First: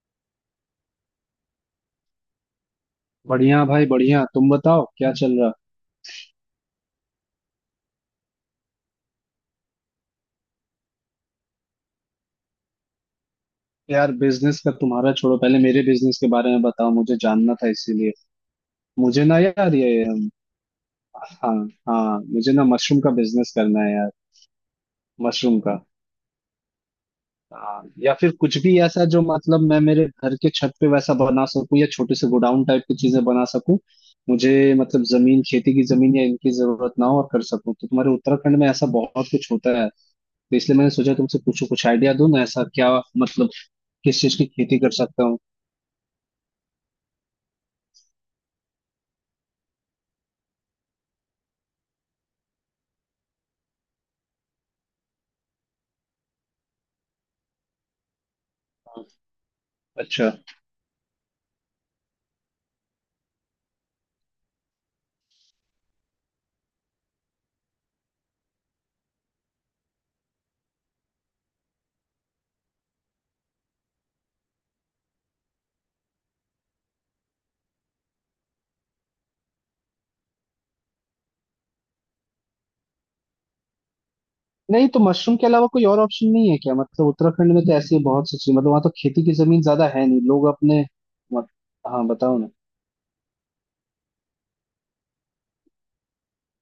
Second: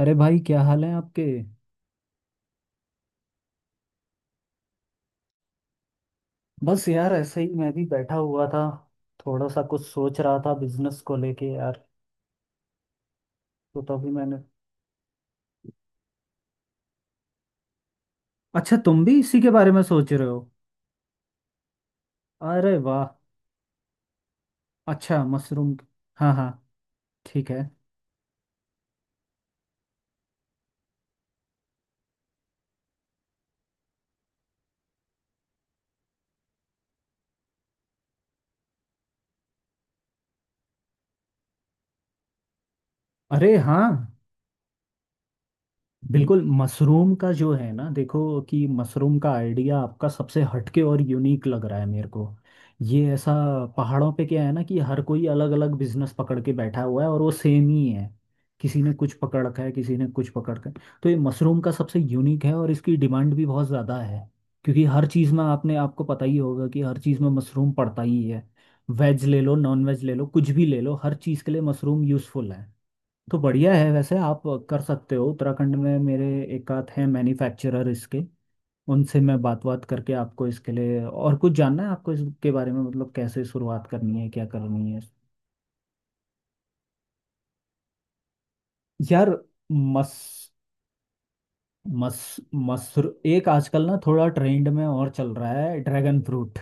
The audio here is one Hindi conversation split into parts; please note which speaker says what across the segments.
Speaker 1: अरे भाई, क्या हाल है आपके।
Speaker 2: बढ़िया भाई, बढ़िया। तुम बताओ क्या चल रहा।
Speaker 1: बस यार, ऐसे ही मैं भी बैठा हुआ था। थोड़ा सा कुछ सोच रहा था बिजनेस को लेके यार, तो तभी
Speaker 2: यार,
Speaker 1: मैंने।
Speaker 2: बिजनेस का तुम्हारा छोड़ो, पहले मेरे बिजनेस के बारे में बताओ। मुझे जानना था इसीलिए।
Speaker 1: अच्छा, तुम भी
Speaker 2: मुझे ना
Speaker 1: इसी के बारे
Speaker 2: यार
Speaker 1: में
Speaker 2: ये।
Speaker 1: सोच रहे हो।
Speaker 2: हाँ। हाँ, मुझे ना
Speaker 1: अरे
Speaker 2: मशरूम
Speaker 1: वाह,
Speaker 2: का बिजनेस करना है यार।
Speaker 1: अच्छा
Speaker 2: मशरूम
Speaker 1: मशरूम।
Speaker 2: का।
Speaker 1: हाँ हाँ, ठीक है।
Speaker 2: हाँ, या फिर कुछ भी ऐसा जो मतलब मैं मेरे घर के छत पे वैसा बना सकूं या छोटे से गोडाउन टाइप की चीजें बना सकूं। मुझे मतलब जमीन, खेती की जमीन या इनकी जरूरत ना हो और कर सकूं, तो तुम्हारे उत्तराखंड में ऐसा बहुत कुछ होता है, तो इसलिए मैंने सोचा तुमसे पूछूं कुछ आइडिया दूं ना ऐसा, क्या मतलब
Speaker 1: अरे हाँ,
Speaker 2: किस चीज की खेती कर सकता हूँ।
Speaker 1: बिल्कुल। मशरूम का जो है ना, देखो कि मशरूम का आइडिया आपका सबसे हटके और यूनिक लग रहा है मेरे को। ये ऐसा, पहाड़ों पे क्या है ना कि हर कोई अलग अलग बिजनेस पकड़ के बैठा हुआ है और वो सेम ही है। किसी ने कुछ पकड़ रखा है, किसी ने कुछ
Speaker 2: अच्छा।
Speaker 1: पकड़ रखा है। तो ये मशरूम का सबसे यूनिक है और इसकी डिमांड भी बहुत ज़्यादा है। क्योंकि हर चीज़ में, आपने आपको पता ही होगा कि हर चीज़ में मशरूम पड़ता ही है। वेज ले लो, नॉन वेज ले लो, कुछ भी ले लो, हर चीज़ के लिए मशरूम यूज़फुल है। तो बढ़िया है। वैसे आप कर सकते हो उत्तराखंड में। मेरे एक आध हैं मैन्युफैक्चरर इसके। उनसे मैं बात बात करके आपको इसके लिए। और कुछ जानना है आपको इसके बारे में, मतलब कैसे शुरुआत करनी है, क्या
Speaker 2: नहीं
Speaker 1: करनी
Speaker 2: तो
Speaker 1: है।
Speaker 2: मशरूम के अलावा कोई और ऑप्शन नहीं है क्या। मतलब उत्तराखंड में तो ऐसी बहुत सी चीज, मतलब वहाँ तो खेती
Speaker 1: यार
Speaker 2: की जमीन ज्यादा है
Speaker 1: मस
Speaker 2: नहीं लोग अपने। मत, हाँ
Speaker 1: मस
Speaker 2: बताओ ना।
Speaker 1: मसर, एक आजकल ना थोड़ा ट्रेंड में और चल रहा है ड्रैगन फ्रूट।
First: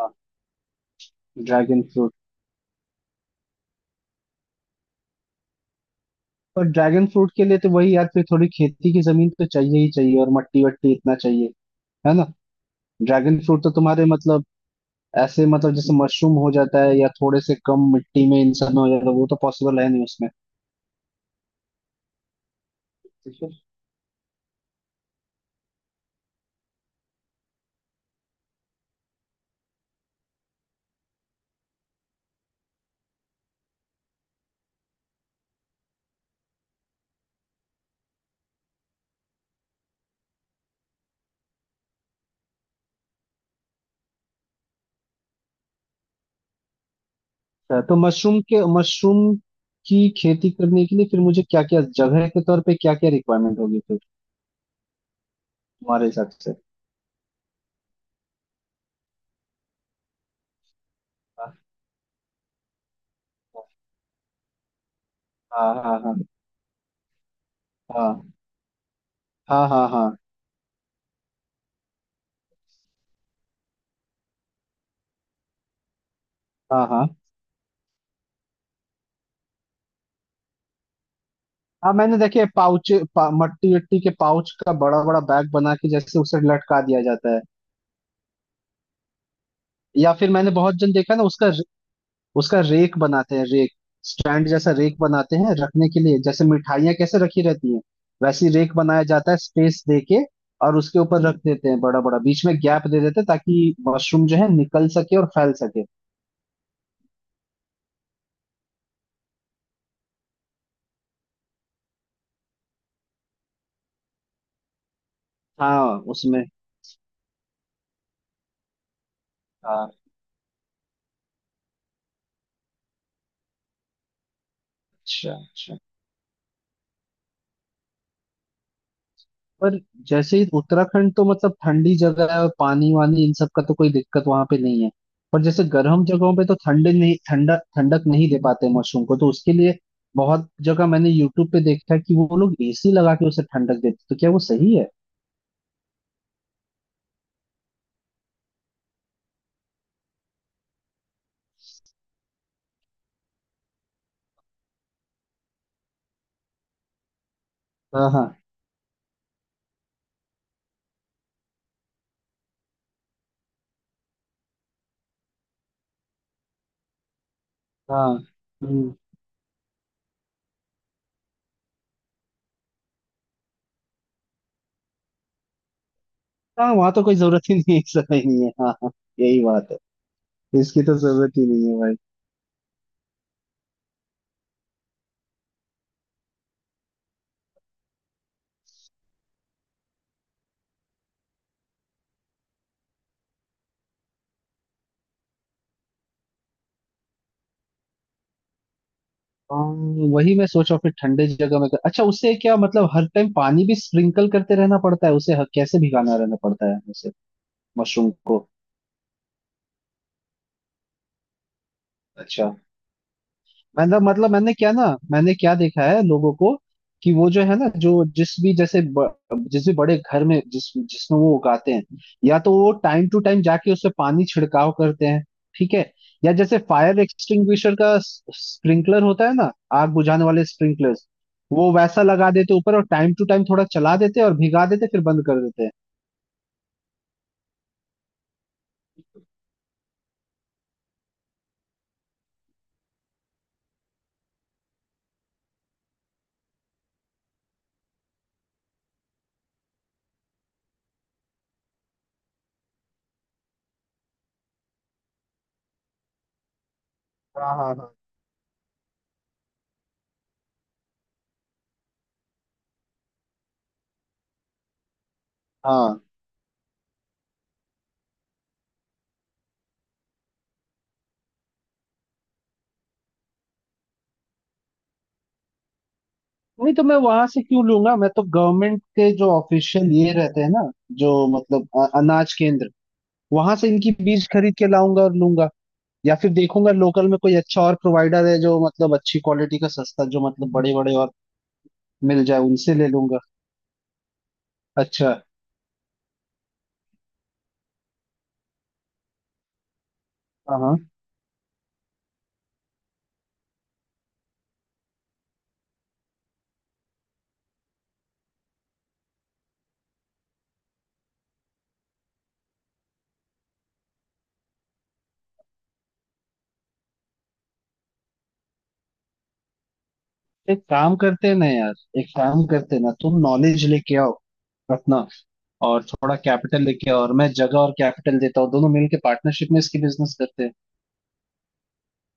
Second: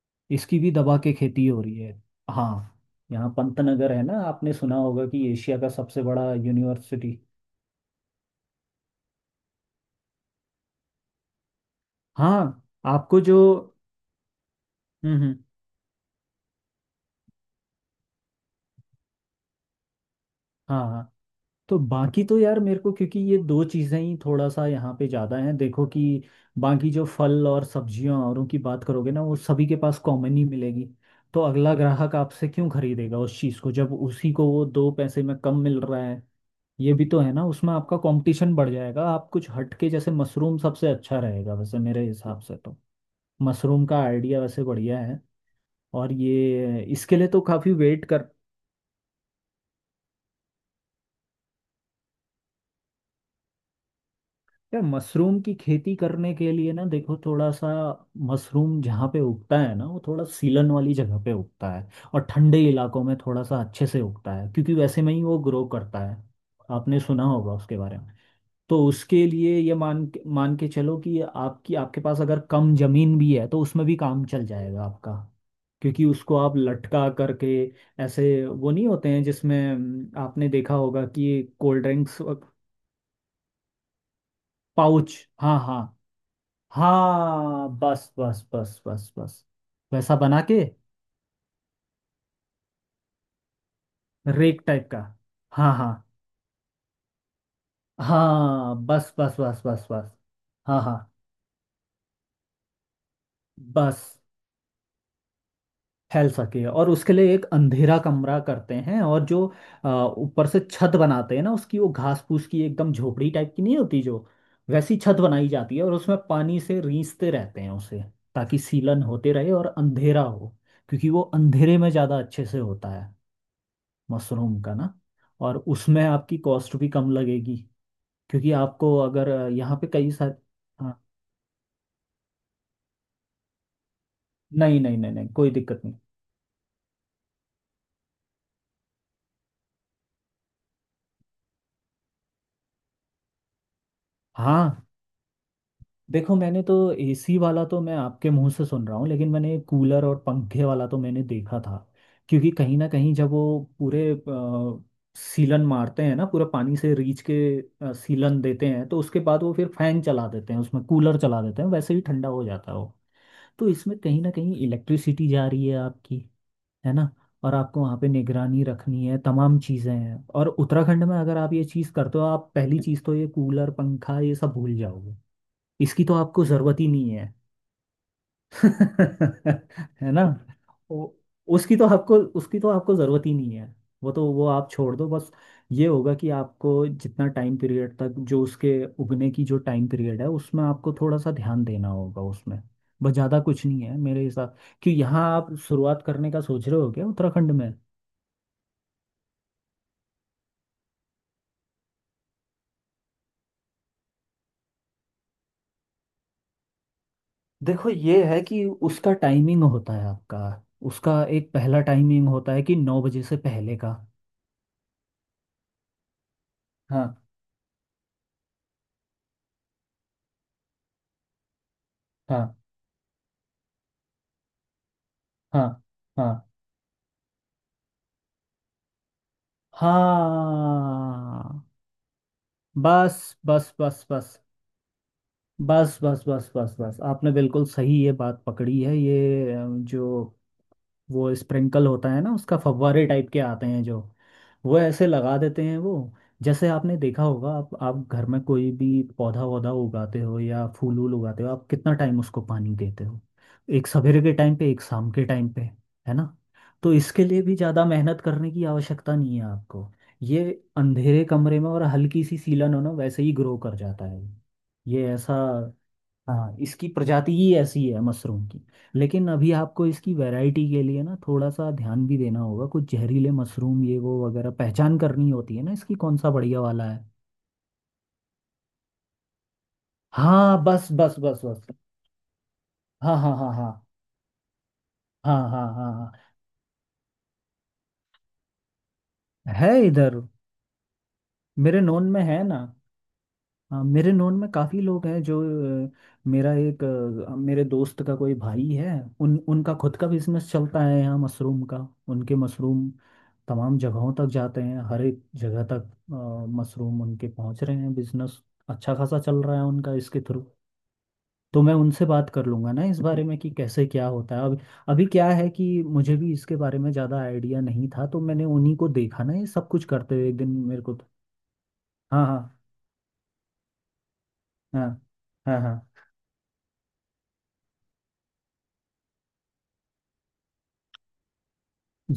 Speaker 2: हाँ,
Speaker 1: इसकी भी दबा के खेती हो रही
Speaker 2: ड्रैगन
Speaker 1: है।
Speaker 2: फ्रूट।
Speaker 1: हाँ, यहाँ पंतनगर है ना, आपने सुना होगा कि एशिया का सबसे बड़ा
Speaker 2: पर ड्रैगन
Speaker 1: यूनिवर्सिटी।
Speaker 2: फ्रूट के लिए तो वही यार, फिर थोड़ी खेती की जमीन तो चाहिए ही चाहिए और मट्टी वट्टी इतना चाहिए। है ना।
Speaker 1: हाँ, आपको जो।
Speaker 2: ड्रैगन फ्रूट तो तुम्हारे मतलब
Speaker 1: हम्म हम्म
Speaker 2: ऐसे, मतलब जैसे मशरूम हो जाता है या थोड़े से कम मिट्टी में इंसान हो जाता है, वो तो पॉसिबल है नहीं उसमें।
Speaker 1: हाँ हाँ। तो बाकी तो यार मेरे को, क्योंकि ये
Speaker 2: अच्छा।
Speaker 1: दो चीज़ें ही थोड़ा सा यहाँ पे ज़्यादा हैं, देखो कि बाकी जो फल और सब्जियाँ औरों की बात करोगे ना, वो सभी के पास कॉमन ही मिलेगी। तो अगला ग्राहक आपसे क्यों खरीदेगा उस चीज़ को, जब उसी को वो दो पैसे में कम मिल रहा है। ये भी तो है ना, उसमें आपका कंपटीशन बढ़ जाएगा। आप कुछ हटके, जैसे मशरूम सबसे अच्छा रहेगा वैसे मेरे हिसाब से तो। मशरूम का आइडिया वैसे बढ़िया है। और ये इसके लिए तो काफ़ी
Speaker 2: तो
Speaker 1: वेट कर।
Speaker 2: मशरूम की खेती करने के लिए फिर मुझे क्या क्या जगह के तौर पे, क्या क्या रिक्वायरमेंट होगी फिर
Speaker 1: यार मशरूम की खेती
Speaker 2: तुम्हारे हिसाब
Speaker 1: करने के
Speaker 2: से।
Speaker 1: लिए ना, देखो थोड़ा सा। मशरूम जहाँ पे उगता है ना, वो थोड़ा सीलन वाली जगह पे उगता है। और ठंडे इलाकों में थोड़ा सा अच्छे से उगता है, क्योंकि वैसे में ही वो ग्रो
Speaker 2: हाँ, हाँ,
Speaker 1: करता
Speaker 2: हाँ,
Speaker 1: है। आपने सुना होगा उसके बारे में।
Speaker 2: हाँ,
Speaker 1: तो उसके लिए
Speaker 2: हाँ,
Speaker 1: ये
Speaker 2: हाँ, हाँ,
Speaker 1: मान
Speaker 2: हाँ,
Speaker 1: के मान के चलो कि आपकी, आपके पास अगर कम जमीन भी है तो उसमें भी काम चल जाएगा आपका। क्योंकि उसको आप
Speaker 2: हाँ,
Speaker 1: लटका
Speaker 2: हाँ।
Speaker 1: करके, ऐसे वो नहीं होते हैं जिसमें आपने देखा होगा कि कोल्ड
Speaker 2: हाँ मैंने
Speaker 1: ड्रिंक्स।
Speaker 2: देखे, पाउच मट्टी वट्टी के पाउच का बड़ा
Speaker 1: पाउच,
Speaker 2: बड़ा बैग
Speaker 1: हाँ
Speaker 2: बना
Speaker 1: हाँ।
Speaker 2: के जैसे उसे लटका दिया जाता है।
Speaker 1: हाँ, बस बस बस बस बस।
Speaker 2: या
Speaker 1: वैसा
Speaker 2: फिर
Speaker 1: बना
Speaker 2: मैंने
Speaker 1: के।
Speaker 2: बहुत जन देखा ना उसका। उसका रेक बनाते हैं, रेक। स्टैंड
Speaker 1: रेक
Speaker 2: जैसा
Speaker 1: टाइप
Speaker 2: रेक
Speaker 1: का,
Speaker 2: बनाते हैं
Speaker 1: हाँ
Speaker 2: रखने
Speaker 1: हाँ।
Speaker 2: के लिए, जैसे मिठाइयाँ कैसे रखी रहती हैं। वैसी रेक
Speaker 1: हाँ,
Speaker 2: बनाया
Speaker 1: बस
Speaker 2: जाता
Speaker 1: बस
Speaker 2: है
Speaker 1: बस
Speaker 2: स्पेस
Speaker 1: बस
Speaker 2: दे
Speaker 1: बस।
Speaker 2: के। और
Speaker 1: हाँ
Speaker 2: उसके
Speaker 1: हाँ,
Speaker 2: ऊपर रख देते हैं, बड़ा बड़ा बीच में गैप दे देते हैं ताकि
Speaker 1: बस।
Speaker 2: मशरूम जो है निकल सके और फैल सके।
Speaker 1: फैल सके। और उसके लिए एक अंधेरा कमरा करते हैं, और जो अ, ऊपर से छत बनाते हैं ना उसकी, वो घास फूस की एकदम झोपड़ी टाइप की नहीं होती जो, वैसी छत बनाई जाती है। और
Speaker 2: हाँ
Speaker 1: उसमें
Speaker 2: उसमें।
Speaker 1: पानी से रींचते रहते हैं उसे, ताकि सीलन होते रहे और
Speaker 2: हाँ।
Speaker 1: अंधेरा हो। क्योंकि वो अंधेरे में ज़्यादा अच्छे से होता है, मशरूम का ना।
Speaker 2: अच्छा
Speaker 1: और
Speaker 2: अच्छा।
Speaker 1: उसमें आपकी कॉस्ट भी कम लगेगी। क्योंकि आपको अगर यहाँ
Speaker 2: पर
Speaker 1: पे कई सारे।
Speaker 2: जैसे ही
Speaker 1: हाँ,
Speaker 2: उत्तराखंड तो मतलब ठंडी जगह है, और पानी वानी इन सब का तो कोई दिक्कत वहां पे
Speaker 1: नहीं
Speaker 2: नहीं है।
Speaker 1: नहीं,
Speaker 2: पर
Speaker 1: कोई
Speaker 2: जैसे
Speaker 1: दिक्कत नहीं।
Speaker 2: गर्म जगहों पे तो ठंडे नहीं, ठंडा ठंडक नहीं दे पाते मशरूम को, तो उसके लिए बहुत जगह मैंने यूट्यूब पे देखा है कि वो लोग एसी लगा के उसे ठंडक देते, तो क्या वो सही
Speaker 1: हाँ,
Speaker 2: है।
Speaker 1: देखो मैंने तो, एसी वाला तो मैं आपके मुंह से सुन रहा हूँ, लेकिन मैंने कूलर और पंखे वाला तो मैंने देखा था। क्योंकि कहीं ना कहीं जब वो पूरे सीलन मारते हैं ना, पूरा पानी से रीच के
Speaker 2: हाँ, हाँ,
Speaker 1: सीलन देते हैं, तो उसके बाद वो फिर फैन चला देते हैं, उसमें कूलर चला देते हैं, वैसे ही ठंडा हो जाता है वो। तो इसमें कहीं ना कहीं इलेक्ट्रिसिटी जा रही है आपकी, है ना। और आपको वहाँ पे
Speaker 2: हाँ।
Speaker 1: निगरानी
Speaker 2: हम्म।
Speaker 1: रखनी है, तमाम चीज़ें हैं। और उत्तराखंड में अगर आप ये चीज़ करते हो, आप पहली चीज़ तो ये कूलर पंखा ये सब भूल जाओगे। इसकी तो आपको
Speaker 2: हाँ
Speaker 1: ज़रूरत ही
Speaker 2: वहां तो
Speaker 1: नहीं
Speaker 2: कोई
Speaker 1: है।
Speaker 2: जरूरत ही नहीं है, ऐसा ही नहीं है। हाँ, हाँ। यही बात
Speaker 1: है ना।
Speaker 2: है। इसकी तो
Speaker 1: वो,
Speaker 2: जरूरत ही नहीं
Speaker 1: उसकी
Speaker 2: है
Speaker 1: तो
Speaker 2: भाई।
Speaker 1: आपको, उसकी तो आपको ज़रूरत ही नहीं है। वो तो वो आप छोड़ दो बस। ये होगा कि आपको जितना टाइम पीरियड तक जो उसके उगने की जो टाइम पीरियड है, उसमें आपको थोड़ा सा ध्यान देना होगा उसमें। बस, ज़्यादा कुछ नहीं है मेरे हिसाब। क्यों, यहाँ आप शुरुआत करने का सोच रहे हो क्या उत्तराखंड में।
Speaker 2: हाँ, वही मैं सोच रहा हूँ फिर ठंडे जगह में कर, अच्छा उससे क्या मतलब, हर टाइम पानी भी स्प्रिंकल करते रहना पड़ता है उसे, कैसे भिगाना रहना पड़ता है उसे
Speaker 1: देखो
Speaker 2: मशरूम
Speaker 1: ये
Speaker 2: को।
Speaker 1: है कि उसका टाइमिंग होता है आपका। उसका एक पहला टाइमिंग होता
Speaker 2: अच्छा
Speaker 1: है कि नौ बजे से पहले का।
Speaker 2: मतलब मैंने क्या ना, मैंने क्या देखा है लोगों को,
Speaker 1: हाँ
Speaker 2: कि वो जो है ना, जो जिस भी जैसे जिस भी बड़े घर में जिसमें वो उगाते हैं, या तो
Speaker 1: हाँ
Speaker 2: वो टाइम टू टाइम जाके उससे पानी छिड़काव करते हैं।
Speaker 1: हाँ
Speaker 2: ठीक है।
Speaker 1: हाँ
Speaker 2: या जैसे फायर एक्सटिंग्विशर का स्प्रिंकलर होता है ना, आग बुझाने वाले स्प्रिंकलर्स,
Speaker 1: हाँ,
Speaker 2: वो वैसा लगा देते ऊपर और टाइम
Speaker 1: बस
Speaker 2: टू टाइम थोड़ा
Speaker 1: बस
Speaker 2: चला
Speaker 1: बस
Speaker 2: देते हैं
Speaker 1: बस
Speaker 2: और भिगा देते, फिर बंद कर देते हैं।
Speaker 1: बस बस बस बस बस। आपने बिल्कुल सही ये बात पकड़ी है। ये जो वो स्प्रिंकल होता है ना, उसका फव्वारे टाइप के आते हैं जो, वो ऐसे लगा देते हैं वो। जैसे आपने देखा होगा, आप घर में कोई भी पौधा वौधा उगाते हो या फूल वूल उगाते हो, आप कितना टाइम उसको पानी देते हो। एक सवेरे के टाइम पे, एक शाम के टाइम पे, है ना। तो इसके लिए
Speaker 2: हाँ,
Speaker 1: भी
Speaker 2: हाँ,
Speaker 1: ज़्यादा
Speaker 2: हाँ,
Speaker 1: मेहनत करने की आवश्यकता नहीं है आपको। ये अंधेरे कमरे में और हल्की सी सीलन हो ना, वैसे ही ग्रो कर जाता है। ये ऐसा,
Speaker 2: हाँ।
Speaker 1: हाँ, इसकी प्रजाति ही ऐसी है मशरूम की। लेकिन अभी आपको इसकी वैरायटी के लिए ना थोड़ा सा ध्यान भी देना होगा, कुछ जहरीले मशरूम ये वो वगैरह पहचान करनी होती है ना, इसकी कौन सा बढ़िया
Speaker 2: नहीं तो
Speaker 1: वाला
Speaker 2: मैं
Speaker 1: है।
Speaker 2: वहां से क्यों लूंगा, मैं तो गवर्नमेंट के जो ऑफिशियल ये रहते हैं
Speaker 1: हाँ,
Speaker 2: ना,
Speaker 1: बस
Speaker 2: जो
Speaker 1: बस बस बस।
Speaker 2: मतलब अनाज केंद्र,
Speaker 1: हाँ हाँ हाँ
Speaker 2: वहां से
Speaker 1: हाँ
Speaker 2: इनकी बीज खरीद के लाऊंगा और
Speaker 1: हाँ
Speaker 2: लूंगा।
Speaker 1: हाँ हाँ
Speaker 2: या फिर देखूंगा लोकल में कोई अच्छा और प्रोवाइडर है जो मतलब अच्छी
Speaker 1: हाँ,
Speaker 2: क्वालिटी का
Speaker 1: है
Speaker 2: सस्ता,
Speaker 1: इधर,
Speaker 2: जो मतलब बड़े बड़े और
Speaker 1: मेरे नोन में
Speaker 2: मिल जाए,
Speaker 1: है ना।
Speaker 2: उनसे ले लूंगा।
Speaker 1: हाँ, मेरे नोन में काफ़ी लोग
Speaker 2: अच्छा।
Speaker 1: हैं जो अ, मेरा एक, मेरे दोस्त का कोई भाई है। उन उनका खुद का बिजनेस
Speaker 2: हाँ
Speaker 1: चलता
Speaker 2: हाँ।
Speaker 1: है यहाँ मशरूम का। उनके मशरूम तमाम जगहों तक जाते हैं, हर एक जगह तक मशरूम उनके पहुँच रहे हैं। बिजनेस अच्छा खासा चल रहा है उनका इसके थ्रू। तो मैं उनसे बात कर लूँगा ना इस बारे में कि कैसे क्या होता है अब। अभी क्या है कि मुझे भी इसके बारे में ज़्यादा आइडिया नहीं था, तो मैंने उन्हीं को देखा ना ये सब कुछ करते हुए एक दिन,
Speaker 2: एक
Speaker 1: मेरे को
Speaker 2: काम
Speaker 1: तो-।
Speaker 2: करते हैं ना यार, एक
Speaker 1: हाँ
Speaker 2: काम
Speaker 1: हाँ
Speaker 2: करते हैं ना, तुम नॉलेज लेके आओ
Speaker 1: हाँ
Speaker 2: अपना,
Speaker 1: हाँ हाँ।
Speaker 2: और थोड़ा कैपिटल लेके आओ, और मैं जगह और कैपिटल देता हूँ, दोनों मिलके पार्टनरशिप में इसकी बिजनेस करते हैं।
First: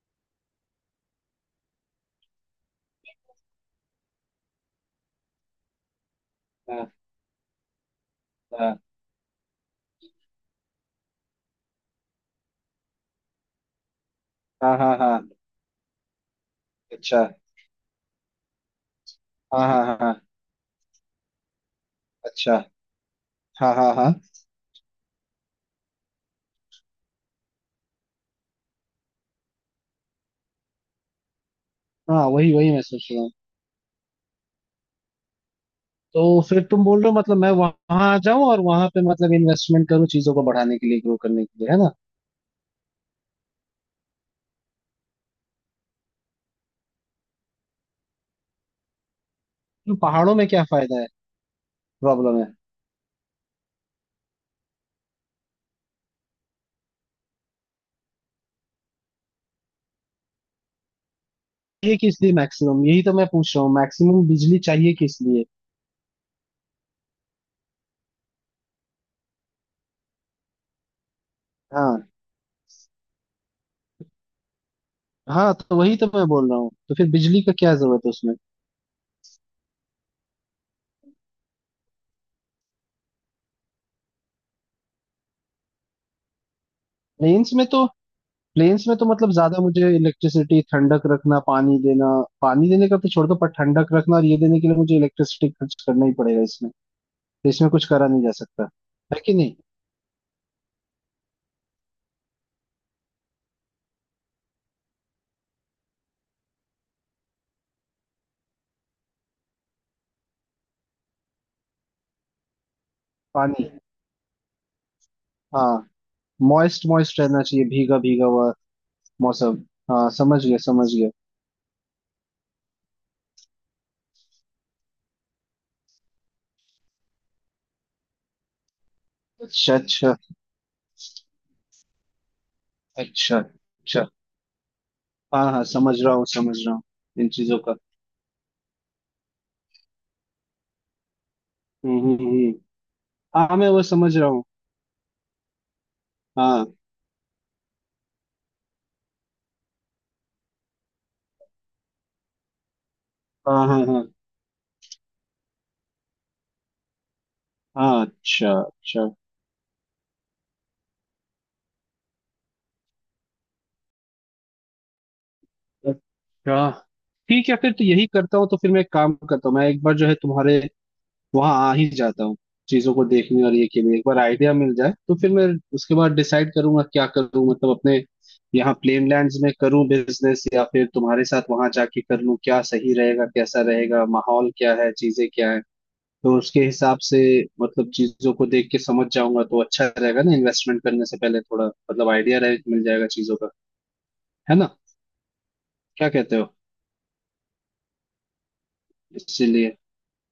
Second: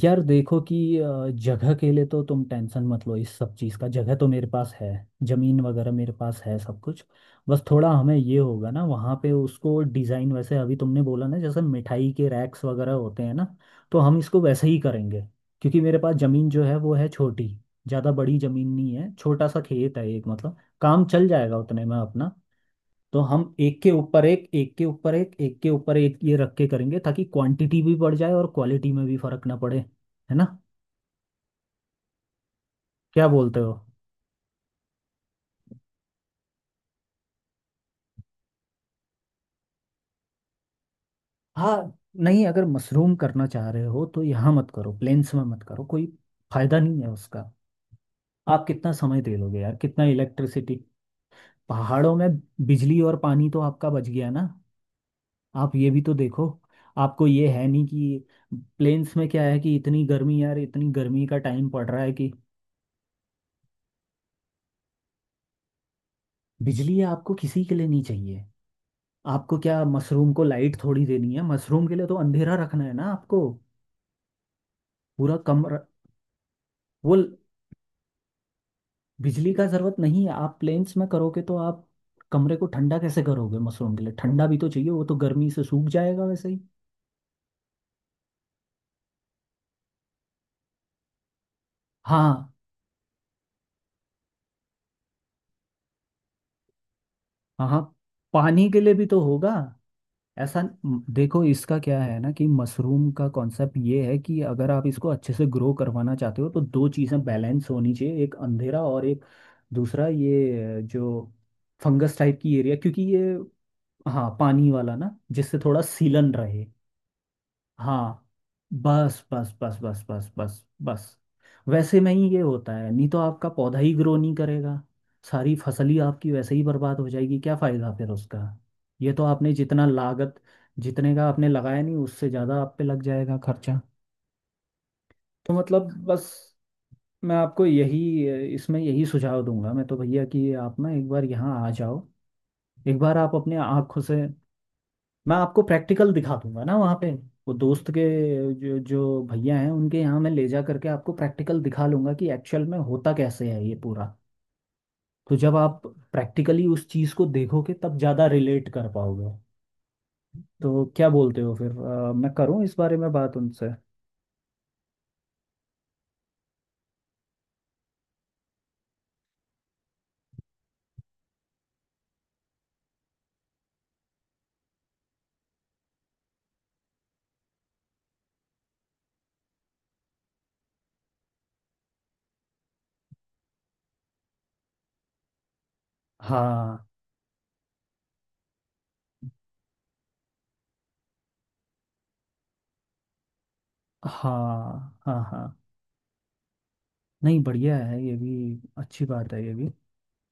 Speaker 1: यार देखो कि जगह के लिए तो तुम टेंशन मत लो इस सब चीज़ का, जगह तो मेरे पास है। ज़मीन वगैरह मेरे पास है सब
Speaker 2: हाँ,
Speaker 1: कुछ। बस थोड़ा हमें ये होगा
Speaker 2: हाँ,
Speaker 1: ना, वहाँ पे उसको डिज़ाइन वैसे अभी तुमने बोला ना, जैसे मिठाई के रैक्स वगैरह होते हैं ना, तो हम इसको वैसे
Speaker 2: हाँ,
Speaker 1: ही
Speaker 2: हाँ, हाँ,
Speaker 1: करेंगे। क्योंकि मेरे पास ज़मीन जो है वो है
Speaker 2: अच्छा।
Speaker 1: छोटी, ज़्यादा बड़ी ज़मीन नहीं है। छोटा सा
Speaker 2: हाँ, हाँ,
Speaker 1: खेत
Speaker 2: हाँ,
Speaker 1: है
Speaker 2: हाँ,
Speaker 1: एक, मतलब काम चल जाएगा उतने में अपना।
Speaker 2: अच्छा।
Speaker 1: तो हम
Speaker 2: हाँ, हाँ, हाँ,
Speaker 1: एक के ऊपर एक ये रख के करेंगे, ताकि क्वांटिटी भी बढ़ जाए और क्वालिटी में भी फर्क ना पड़े, है ना।
Speaker 2: हाँ, वही वही मैं सोच रहा
Speaker 1: क्या
Speaker 2: हूँ।
Speaker 1: बोलते हो।
Speaker 2: तो फिर तुम बोल रहे हो मतलब मैं वहां आ जाऊं, और वहां पे मतलब इन्वेस्टमेंट करूं चीजों को बढ़ाने के लिए, ग्रो करने के लिए, है ना।
Speaker 1: हाँ, नहीं अगर मशरूम करना चाह रहे हो तो यहाँ मत करो, प्लेन्स में मत करो, कोई फायदा नहीं है उसका। आप कितना समय दे लोगे यार,
Speaker 2: तो
Speaker 1: कितना
Speaker 2: पहाड़ों में क्या
Speaker 1: इलेक्ट्रिसिटी।
Speaker 2: फायदा है,
Speaker 1: पहाड़ों में
Speaker 2: प्रॉब्लम है।
Speaker 1: बिजली और पानी तो आपका बच गया ना। आप ये भी तो देखो, आपको ये है नहीं कि, प्लेन्स में क्या है कि इतनी गर्मी यार, इतनी गर्मी का टाइम पड़
Speaker 2: ये
Speaker 1: रहा है
Speaker 2: किस
Speaker 1: कि।
Speaker 2: लिए मैक्सिमम, यही तो मैं पूछ रहा हूँ, मैक्सिमम बिजली चाहिए किस लिए।
Speaker 1: बिजली आपको किसी के लिए नहीं चाहिए। आपको क्या मशरूम को लाइट थोड़ी देनी है, मशरूम के
Speaker 2: हाँ,
Speaker 1: लिए तो अंधेरा रखना है ना आपको, पूरा
Speaker 2: हाँ, तो
Speaker 1: कमरा।
Speaker 2: वही तो मैं बोल रहा हूँ, तो फिर
Speaker 1: वो ल-,
Speaker 2: बिजली का क्या जरूरत है उसमें।
Speaker 1: बिजली का जरूरत नहीं है। आप प्लेन्स में करोगे तो आप कमरे को ठंडा कैसे करोगे, मशरूम के लिए ठंडा भी तो चाहिए, वो तो गर्मी से सूख जाएगा वैसे ही।
Speaker 2: प्लेन्स में तो प्लेन्स में तो मतलब ज्यादा मुझे इलेक्ट्रिसिटी, ठंडक रखना, पानी देना।
Speaker 1: हाँ
Speaker 2: पानी देने का तो छोड़ दो, पर ठंडक रखना और ये देने के लिए मुझे इलेक्ट्रिसिटी खर्च करना ही पड़ेगा इसमें। तो
Speaker 1: हाँ
Speaker 2: इसमें
Speaker 1: हाँ,
Speaker 2: कुछ करा नहीं जा
Speaker 1: पानी
Speaker 2: सकता,
Speaker 1: के लिए भी तो
Speaker 2: है कि
Speaker 1: होगा।
Speaker 2: नहीं।
Speaker 1: ऐसा देखो, इसका क्या है ना कि मशरूम का कॉन्सेप्ट ये है कि अगर आप इसको अच्छे से ग्रो करवाना चाहते हो, तो दो चीज़ें बैलेंस होनी चाहिए। एक अंधेरा, और एक दूसरा ये जो फंगस टाइप की एरिया, क्योंकि ये।
Speaker 2: पानी।
Speaker 1: हाँ पानी वाला ना, जिससे थोड़ा
Speaker 2: हाँ,
Speaker 1: सीलन रहे।
Speaker 2: मॉइस्ट मॉइस्ट रहना चाहिए, भीगा
Speaker 1: हाँ,
Speaker 2: भीगा हुआ
Speaker 1: बस बस
Speaker 2: मौसम।
Speaker 1: बस बस
Speaker 2: हाँ
Speaker 1: बस
Speaker 2: समझ गया,
Speaker 1: बस
Speaker 2: समझ गया।
Speaker 1: बस। वैसे में ही ये होता है, नहीं तो आपका पौधा ही ग्रो नहीं करेगा, सारी फसल ही आपकी वैसे ही बर्बाद हो जाएगी, क्या फायदा फिर उसका। ये तो आपने
Speaker 2: अच्छा
Speaker 1: जितना
Speaker 2: अच्छा।
Speaker 1: लागत, जितने का आपने लगाया नहीं उससे ज़्यादा आप पे लग जाएगा
Speaker 2: अच्छा
Speaker 1: खर्चा।
Speaker 2: अच्छा, हाँ
Speaker 1: तो
Speaker 2: हाँ,
Speaker 1: मतलब
Speaker 2: समझ रहा हूँ,
Speaker 1: बस,
Speaker 2: समझ रहा हूँ। इन
Speaker 1: मैं
Speaker 2: चीजों
Speaker 1: आपको
Speaker 2: का।
Speaker 1: यही इसमें यही सुझाव दूंगा मैं तो भैया, कि आप ना एक बार यहाँ आ
Speaker 2: हम्म,
Speaker 1: जाओ।
Speaker 2: हम्म,
Speaker 1: एक बार आप अपने
Speaker 2: हाँ, मैं वो
Speaker 1: आँखों
Speaker 2: समझ
Speaker 1: से,
Speaker 2: रहा हूँ।
Speaker 1: मैं आपको प्रैक्टिकल दिखा दूंगा ना
Speaker 2: हाँ,
Speaker 1: वहाँ पे। वो दोस्त के जो, जो भैया हैं उनके यहाँ मैं ले जा करके आपको प्रैक्टिकल दिखा लूंगा कि एक्चुअल में होता कैसे है
Speaker 2: हाँ,
Speaker 1: ये
Speaker 2: हाँ, हाँ,
Speaker 1: पूरा। तो जब आप प्रैक्टिकली उस चीज़ को देखोगे, तब
Speaker 2: हाँ,
Speaker 1: ज़्यादा
Speaker 2: अच्छा,
Speaker 1: रिलेट कर
Speaker 2: अच्छा,
Speaker 1: पाओगे। तो क्या बोलते हो फिर, मैं करूँ इस बारे में बात उनसे।
Speaker 2: अच्छा। ठीक है, फिर तो यही करता हूँ, तो फिर मैं एक काम करता हूँ, मैं एक बार जो है तुम्हारे वहां आ ही जाता हूँ, चीजों को देखने, और ये के लिए एक बार आइडिया मिल जाए, तो फिर मैं उसके बाद डिसाइड करूंगा क्या करूँ, मतलब अपने यहाँ प्लेन लैंड्स में करूँ बिजनेस, या फिर तुम्हारे साथ वहां जाके कर लूँ, क्या सही रहेगा, कैसा रहेगा, माहौल क्या है, चीजें क्या है। तो उसके
Speaker 1: हाँ
Speaker 2: हिसाब से मतलब चीजों को देख के समझ जाऊंगा, तो अच्छा रहेगा ना, इन्वेस्टमेंट करने से पहले थोड़ा मतलब आइडिया रहे, मिल जाएगा चीजों का, है ना।
Speaker 1: हाँ हाँ हाँ,
Speaker 2: क्या कहते हो।
Speaker 1: नहीं बढ़िया है, ये भी अच्छी बात है ये भी।
Speaker 2: इसीलिए।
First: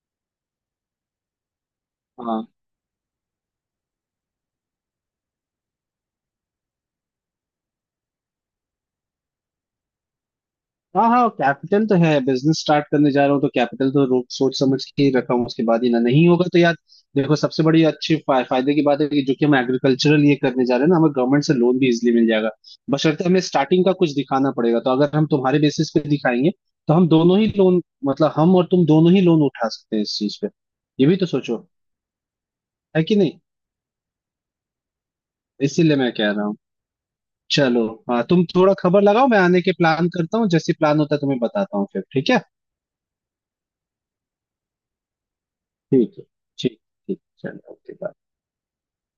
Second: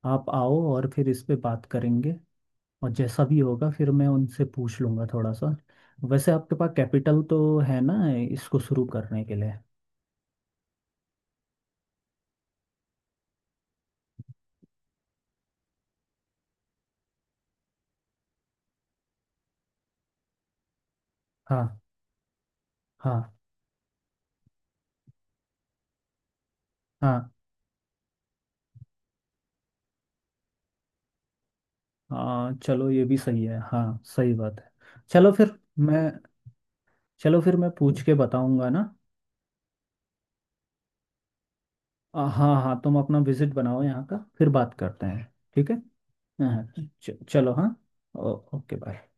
Speaker 1: आप आओ और फिर इस पे बात करेंगे।
Speaker 2: हाँ।
Speaker 1: और जैसा भी होगा फिर मैं उनसे पूछ लूँगा थोड़ा सा। वैसे आपके पास कैपिटल तो है ना, इसको शुरू करने के लिए।
Speaker 2: हाँ हाँ, कैपिटल तो है, बिजनेस स्टार्ट करने जा रहा हूँ तो कैपिटल तो सोच समझ के ही रखा हूँ, उसके बाद ही ना, नहीं होगा तो यार। देखो, सबसे बड़ी अच्छी फायदे की बात है कि जो कि हम एग्रीकल्चरल ये करने जा रहे हैं ना, हमें गवर्नमेंट से लोन
Speaker 1: हाँ
Speaker 2: भी इजिली मिल जाएगा। बशर्ते
Speaker 1: हाँ
Speaker 2: हमें स्टार्टिंग का कुछ दिखाना पड़ेगा, तो अगर हम तुम्हारे बेसिस पे दिखाएंगे, तो हम
Speaker 1: हाँ
Speaker 2: दोनों ही लोन, मतलब हम और तुम दोनों ही लोन उठा सकते हैं इस चीज पे। ये भी तो सोचो,
Speaker 1: हाँ, चलो ये
Speaker 2: है कि
Speaker 1: भी
Speaker 2: नहीं,
Speaker 1: सही है, हाँ सही बात है। चलो फिर।
Speaker 2: इसीलिए
Speaker 1: मैं
Speaker 2: मैं कह रहा हूँ।
Speaker 1: मैं
Speaker 2: चलो।
Speaker 1: पूछ के
Speaker 2: हाँ, तुम
Speaker 1: बताऊँगा
Speaker 2: थोड़ा
Speaker 1: ना।
Speaker 2: खबर लगाओ, मैं आने के प्लान करता हूँ, जैसे प्लान होता है तुम्हें बताता हूँ फिर, ठीक है।
Speaker 1: हाँ हाँ, तुम अपना विजिट बनाओ यहाँ का, फिर बात करते हैं, ठीक है।
Speaker 2: ठीक है।
Speaker 1: हाँ।
Speaker 2: ठीक। ठीक
Speaker 1: चलो हाँ।
Speaker 2: चलो, ओके।
Speaker 1: Okay bye.